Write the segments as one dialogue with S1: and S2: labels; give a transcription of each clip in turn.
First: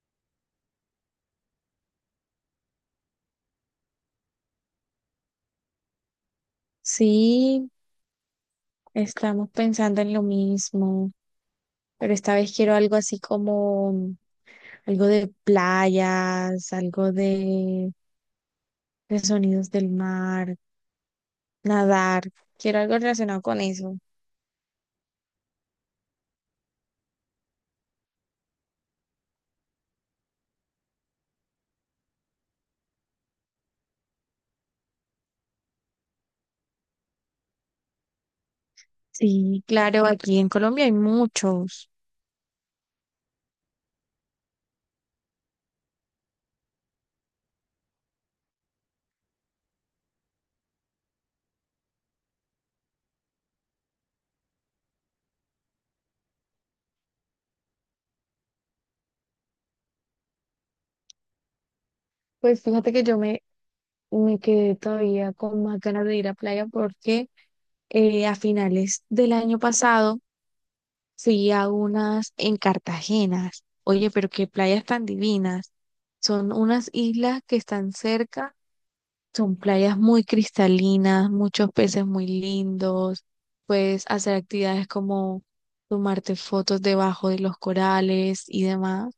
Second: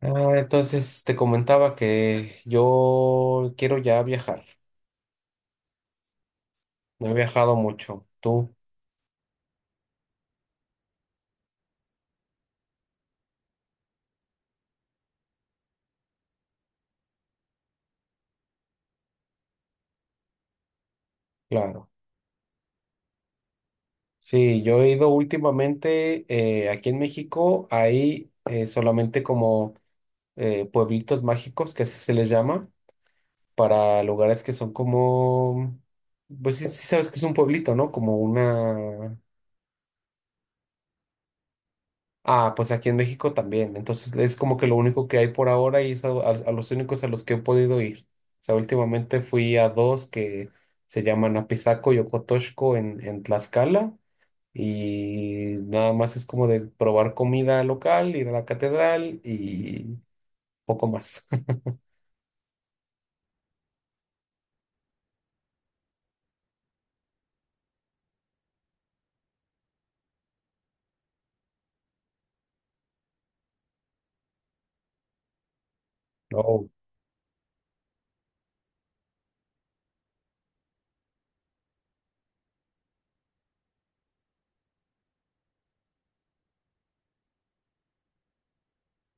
S1: Ah, entonces te comentaba que yo quiero ya viajar. No he viajado
S2: Sí,
S1: mucho. Tú,
S2: estamos pensando en lo mismo, pero esta vez quiero algo así como algo de playas, algo de sonidos del mar,
S1: claro.
S2: nadar. Quiero algo relacionado con eso.
S1: Sí, yo he ido últimamente aquí en México. Hay solamente como pueblitos mágicos, que así se les llama, para lugares que son como, pues sí, sí sabes que es un pueblito, ¿no? Como una.
S2: Sí, claro, aquí en Colombia hay muchos.
S1: Ah, pues aquí en México también. Entonces es como que lo único que hay por ahora y es a los únicos a los que he podido ir. O sea, últimamente fui a dos que se llaman Apizaco y Ocotoxco en Tlaxcala y nada más es como de probar comida local, ir a la catedral y poco más.
S2: Pues fíjate que yo me quedé todavía con más ganas de ir a playa porque a finales del año pasado fui a unas en Cartagena. Oye, pero qué playas tan divinas. Son
S1: No,
S2: unas islas que están cerca, son playas muy cristalinas, muchos peces muy lindos. Puedes hacer actividades como tomarte fotos debajo de los corales y demás.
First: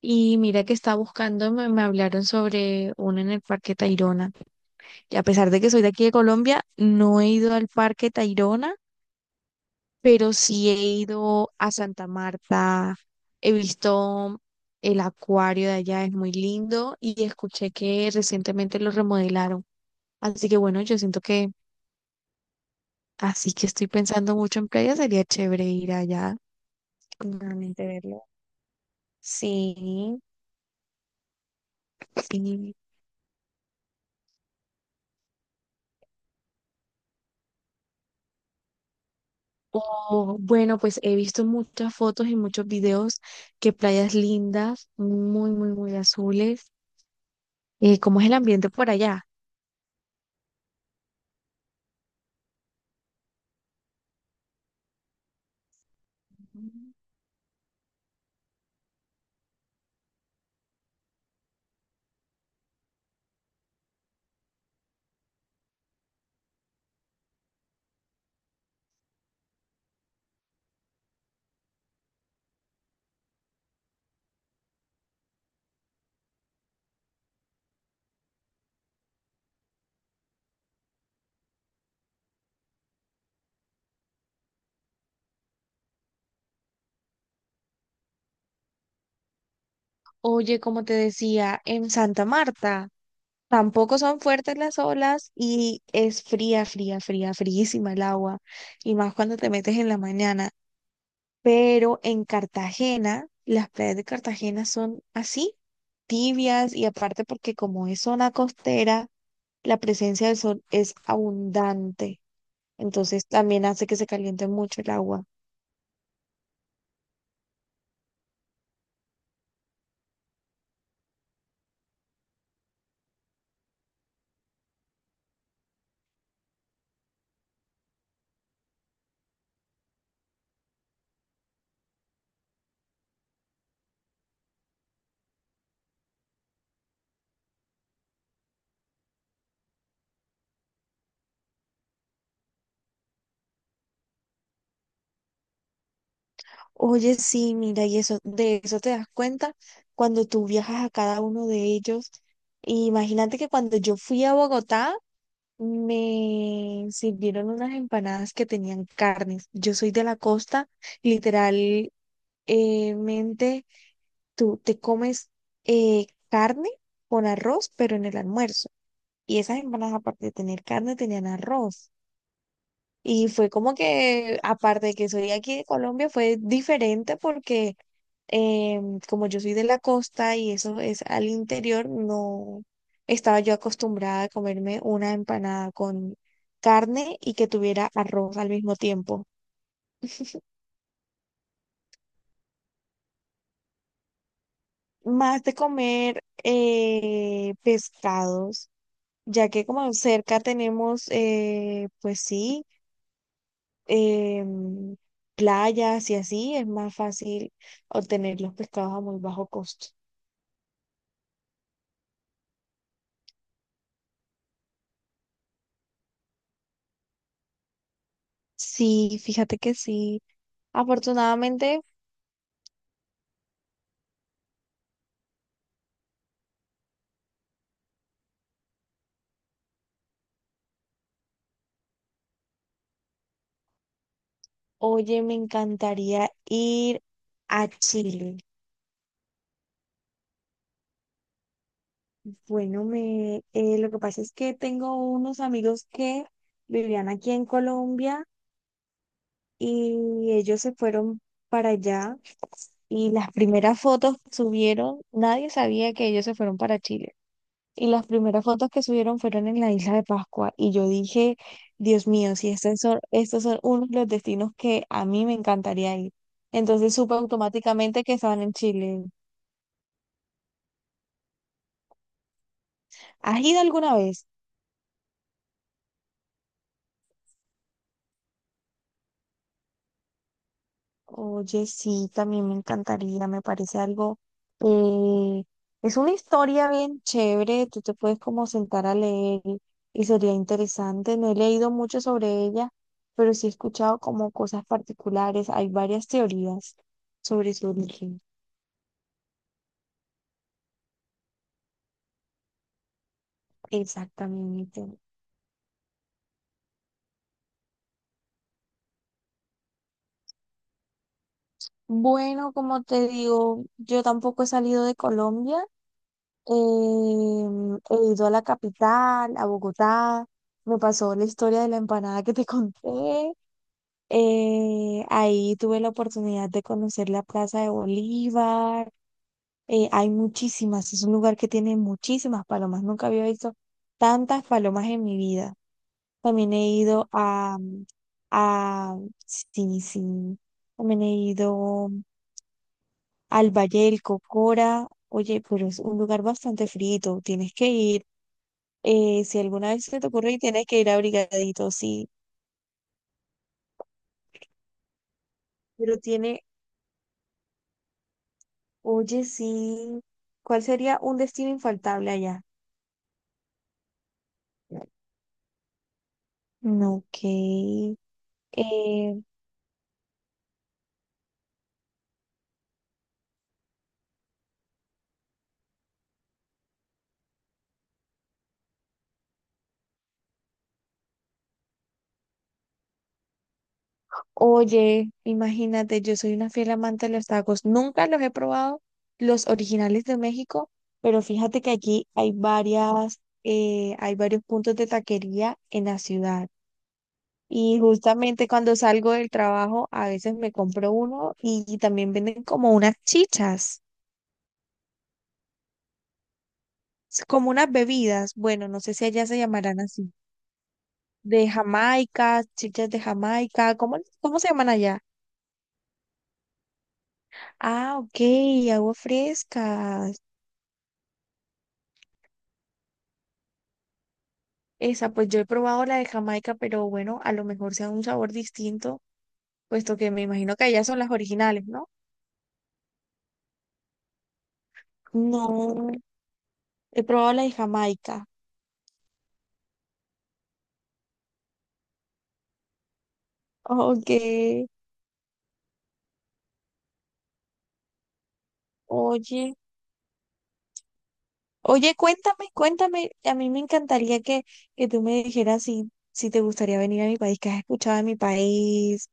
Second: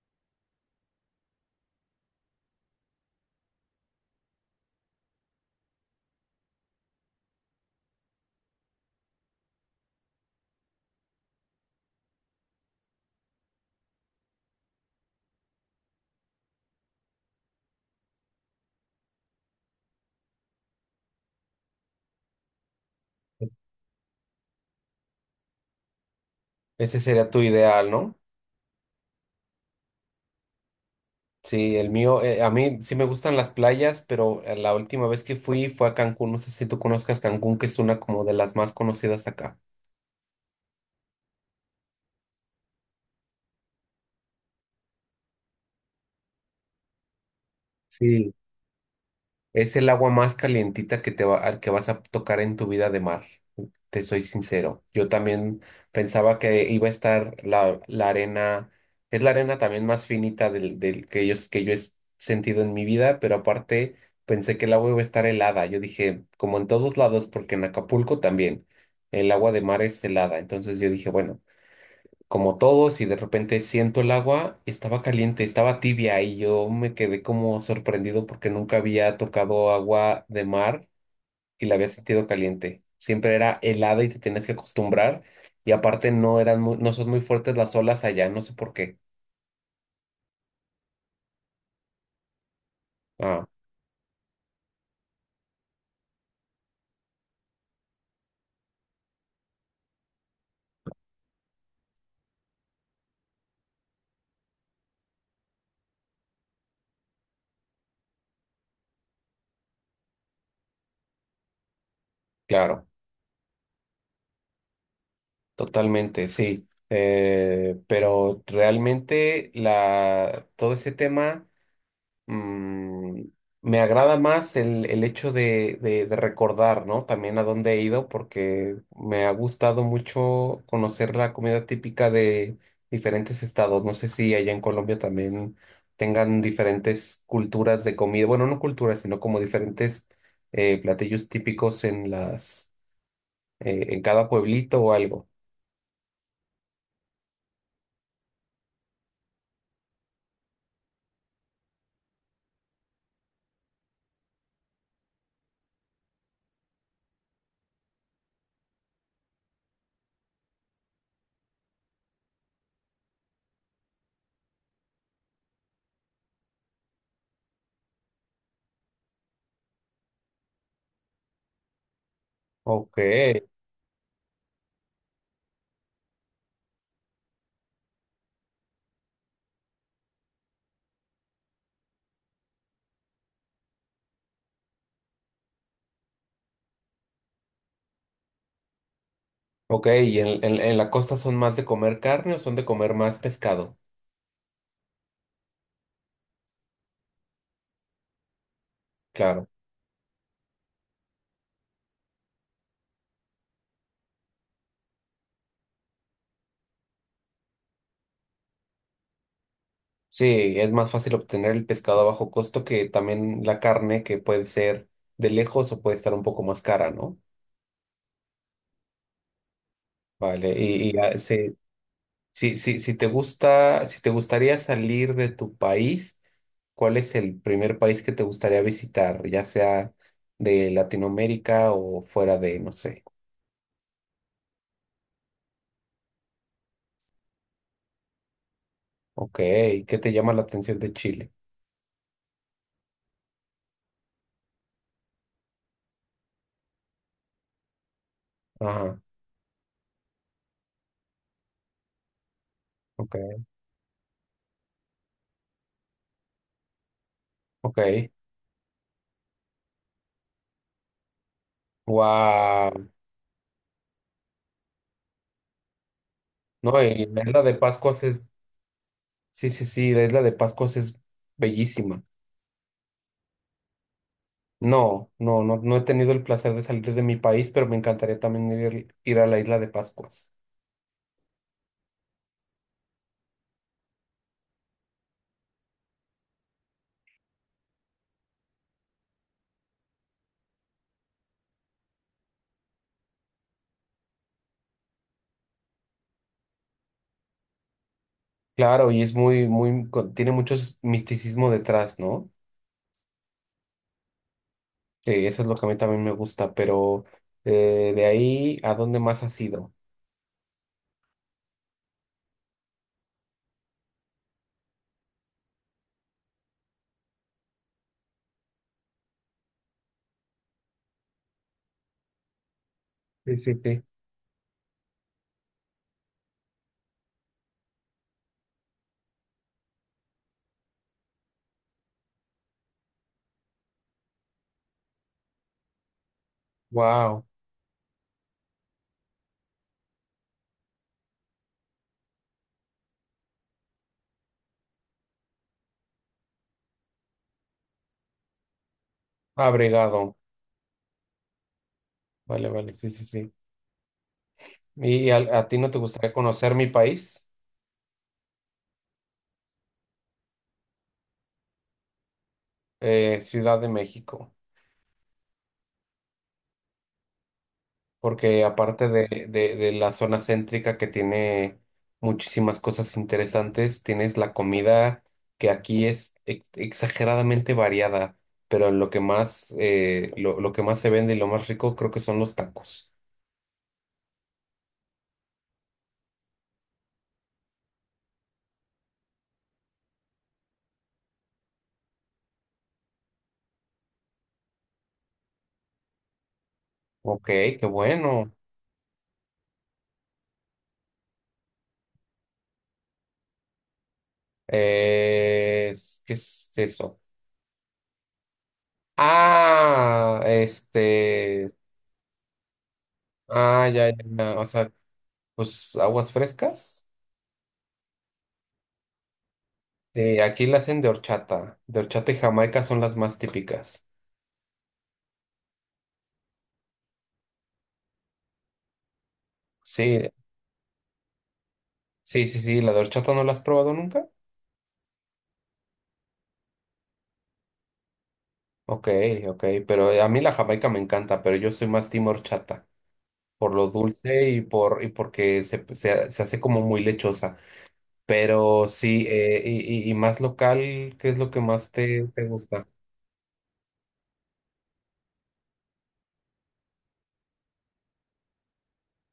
S2: Y mira que estaba buscando, me hablaron sobre una en el Parque Tayrona. Y a pesar de que soy de aquí de Colombia, no he ido al Parque Tayrona, pero sí he ido a Santa Marta, he visto el acuario de allá, es muy lindo y escuché que recientemente lo remodelaron. Así que bueno, yo siento que así que estoy pensando mucho en playa, sería chévere ir allá,
S1: ese sería tu
S2: nuevamente
S1: ideal, ¿no?
S2: verlo. Sí,
S1: Sí, el mío, a
S2: sí.
S1: mí sí me gustan las playas, pero la última vez que fui fue a Cancún. No sé si tú conozcas Cancún, que es una como de las más conocidas acá.
S2: O, bueno, pues he visto muchas fotos y muchos videos que playas lindas, muy, muy, muy azules. ¿Cómo es el
S1: Sí,
S2: ambiente por allá?
S1: es el agua más calientita que te va, al que vas a tocar en tu vida de mar. Te soy sincero. Yo también pensaba que iba a estar la arena, es la arena también más finita del que yo he sentido en mi vida, pero aparte pensé que el agua iba a estar helada. Yo dije, como en todos lados, porque en Acapulco también, el agua de mar es helada. Entonces yo dije, bueno, como todos y de repente siento el agua, estaba caliente, estaba tibia y yo me quedé como sorprendido porque nunca había tocado agua de mar y la había sentido caliente. Siempre era helada y te tenías que acostumbrar y aparte no son muy fuertes las olas allá, no sé por qué.
S2: Oye, como te decía, en Santa Marta
S1: Ah,
S2: tampoco son fuertes las olas y es fría, fría, fría, fríísima el agua, y más cuando te metes en la mañana. Pero en Cartagena, las playas de Cartagena son así, tibias, y aparte porque como es zona costera, la presencia del sol es abundante,
S1: claro,
S2: entonces también hace que se caliente mucho el agua.
S1: totalmente, sí. Pero realmente la, todo ese tema mm, me agrada más el hecho de recordar, ¿no? También a dónde he ido, porque me ha gustado mucho conocer la comida típica de diferentes estados. No sé si allá en Colombia también tengan diferentes culturas de comida, bueno, no culturas, sino como diferentes platillos típicos en las, en cada pueblito o algo.
S2: Oye, sí, mira, y eso, de eso te das cuenta cuando tú viajas a cada uno de ellos. Y imagínate que cuando yo fui a Bogotá, me sirvieron unas empanadas que tenían carnes. Yo soy de la costa, literalmente tú te comes carne con arroz, pero en el almuerzo. Y esas empanadas, aparte de tener carne, tenían arroz.
S1: Ok,
S2: Y fue como que, aparte de que soy aquí de Colombia, fue diferente porque como yo soy de la costa y eso es al interior, no estaba yo acostumbrada a comerme una empanada con carne y que tuviera arroz al mismo tiempo.
S1: ok, ¿y en la costa son más de comer carne o son de comer más pescado?
S2: Más de comer pescados,
S1: Claro.
S2: ya que como cerca tenemos, pues sí. em, Playas y así, es más fácil obtener los pescados a muy bajo costo.
S1: Sí, es más fácil obtener el pescado a bajo costo que también la carne, que puede ser de lejos o puede estar un poco más cara, ¿no?
S2: Sí, fíjate que sí.
S1: Vale, sí,
S2: Afortunadamente,
S1: sí, sí, si te gusta, si te gustaría salir de tu país, ¿cuál es el primer país que te gustaría visitar, ya sea de Latinoamérica o fuera de, no sé?
S2: oye, me encantaría ir a Chile.
S1: Ok, ¿qué te llama la atención de Chile?
S2: Bueno, me, lo que pasa es que tengo unos amigos que vivían aquí en Colombia
S1: Ajá,
S2: y ellos se fueron para allá y las
S1: ok,
S2: primeras fotos que subieron, nadie sabía que ellos se fueron para Chile. Y las
S1: ok,
S2: primeras fotos que subieron fueron en la isla de Pascua. Y yo dije, Dios mío, si
S1: wow.
S2: estos son uno de los destinos que a mí me encantaría ir.
S1: No,
S2: Entonces
S1: y
S2: supe
S1: en la isla de Pascua
S2: automáticamente que
S1: es.
S2: estaban en Chile.
S1: Sí, sí, sí, la isla de Pascuas es bellísima.
S2: ¿Has ido alguna vez?
S1: No, no, no, no he tenido el placer de salir de mi país, pero me encantaría también ir, ir a la isla de Pascuas.
S2: Oye, sí, también me encantaría, me parece algo, eh, es una historia bien chévere, tú te puedes como sentar a leer y sería interesante. No he leído mucho sobre ella, pero sí he escuchado como cosas particulares, hay varias teorías sobre su origen.
S1: Claro, y es muy, muy, tiene mucho misticismo detrás, ¿no?
S2: Exactamente.
S1: Que eso es lo que a mí también me gusta, pero de ahí, ¿a dónde más has ido?
S2: Bueno, como te digo, yo tampoco he salido de Colombia, he ido a la capital, a Bogotá, me pasó la historia de la empanada que te conté.
S1: Sí, sí, sí.
S2: Ahí tuve la oportunidad de conocer la Plaza de Bolívar. Hay muchísimas, es un lugar que tiene muchísimas palomas. Nunca había visto tantas palomas en mi vida. También he ido
S1: Wow,
S2: a, mm, a, sí, sí, también he ido al Valle del Cocora. Oye, pero es un lugar bastante frito, tienes que ir. Si alguna vez se te
S1: abrigado.
S2: ocurre, tienes que ir abrigadito, sí.
S1: Vale, vale, sí, sí, sí. ¿Y a ti no te
S2: Pero
S1: gustaría
S2: tiene.
S1: conocer mi país?
S2: Oye, sí. ¿Cuál sería un destino infaltable allá?
S1: Ciudad de México.
S2: No, ok.
S1: Porque aparte
S2: Eh,
S1: de la zona céntrica que tiene muchísimas cosas interesantes, tienes la comida que aquí es exageradamente variada, pero lo que más, lo que más se vende y lo más rico creo que son los tacos.
S2: Oye, imagínate, yo soy una fiel amante de los tacos. Nunca los he probado, los originales de México, pero fíjate que aquí hay varias, hay varios puntos de taquería en la ciudad.
S1: Ok, qué
S2: Y
S1: bueno.
S2: justamente cuando salgo del trabajo, a veces me compro uno y también venden como unas chichas,
S1: ¿Qué es eso?
S2: como unas bebidas. Bueno, no sé si allá se llamarán así.
S1: Ah, este,
S2: De Jamaica, chichas de
S1: ah,
S2: Jamaica,
S1: ya, ya,
S2: ¿cómo,
S1: ya,
S2: cómo
S1: o
S2: se llaman
S1: sea,
S2: allá?
S1: pues aguas frescas.
S2: Ah, ok, agua fresca.
S1: Sí, aquí la hacen de horchata. De horchata y jamaica son las más típicas.
S2: Esa, pues yo he probado la de Jamaica, pero bueno, a lo mejor sea un sabor distinto, puesto
S1: Sí,
S2: que me imagino que allá son las originales, ¿no?
S1: sí, sí, la de horchata no la has probado nunca.
S2: No, he probado la de Jamaica.
S1: Ok, ok, pero a mí la jamaica me encanta, pero yo soy más team horchata, por lo
S2: Ok,
S1: dulce y por y porque se hace como muy lechosa. Pero sí,
S2: oye,
S1: y, y más local, ¿qué es lo que más
S2: oye,
S1: te
S2: cuéntame,
S1: gusta?
S2: cuéntame, a mí me encantaría que tú me dijeras si, si te gustaría venir a mi país, que has escuchado de mi país,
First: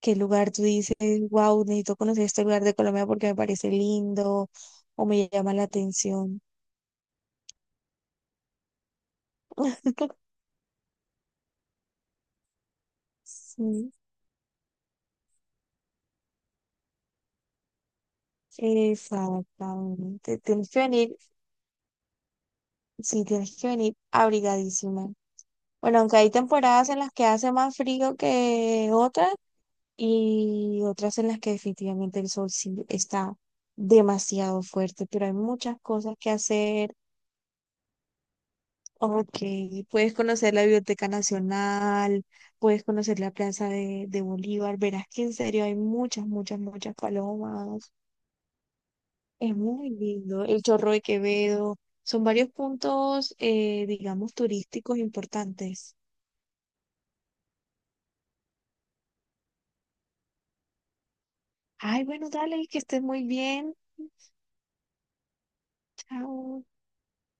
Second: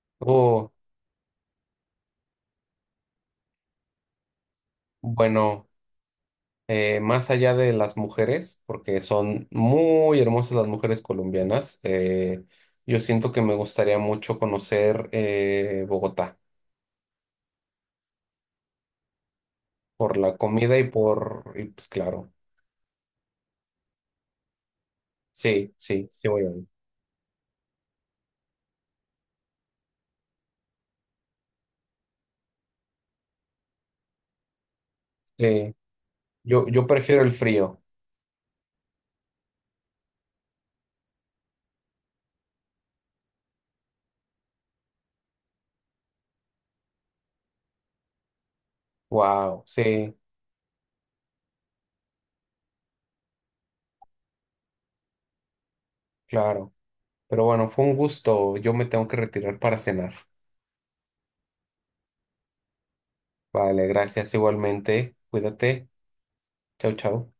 S2: qué lugar tú
S1: Oh,
S2: dices, wow, necesito conocer este lugar de Colombia porque me parece lindo o me llama la
S1: bueno,
S2: atención.
S1: más allá de las mujeres, porque son muy hermosas las mujeres colombianas, yo siento que me
S2: Sí,
S1: gustaría mucho conocer Bogotá. Por la
S2: exactamente. Tienes
S1: comida
S2: que
S1: y
S2: venir,
S1: por, y pues claro,
S2: sí, tienes que venir abrigadísima.
S1: sí,
S2: Bueno,
S1: sí,
S2: aunque
S1: sí
S2: hay
S1: voy a ir.
S2: temporadas en las que hace más frío que otras y otras en las que definitivamente el sol sí está demasiado fuerte, pero hay
S1: Sí,
S2: muchas cosas que
S1: yo
S2: hacer.
S1: prefiero el frío.
S2: Ok, puedes conocer la Biblioteca Nacional, puedes conocer la Plaza de Bolívar, verás que en serio hay muchas, muchas, muchas palomas, es
S1: Wow,
S2: muy
S1: sí,
S2: lindo, el Chorro de Quevedo, son varios puntos, digamos, turísticos importantes.
S1: claro. Pero bueno, fue un gusto. Yo me tengo que retirar para cenar.
S2: Ay, bueno, dale, que estés muy bien,
S1: Vale, gracias igualmente. Cuídate.
S2: chao.
S1: Chau, chau.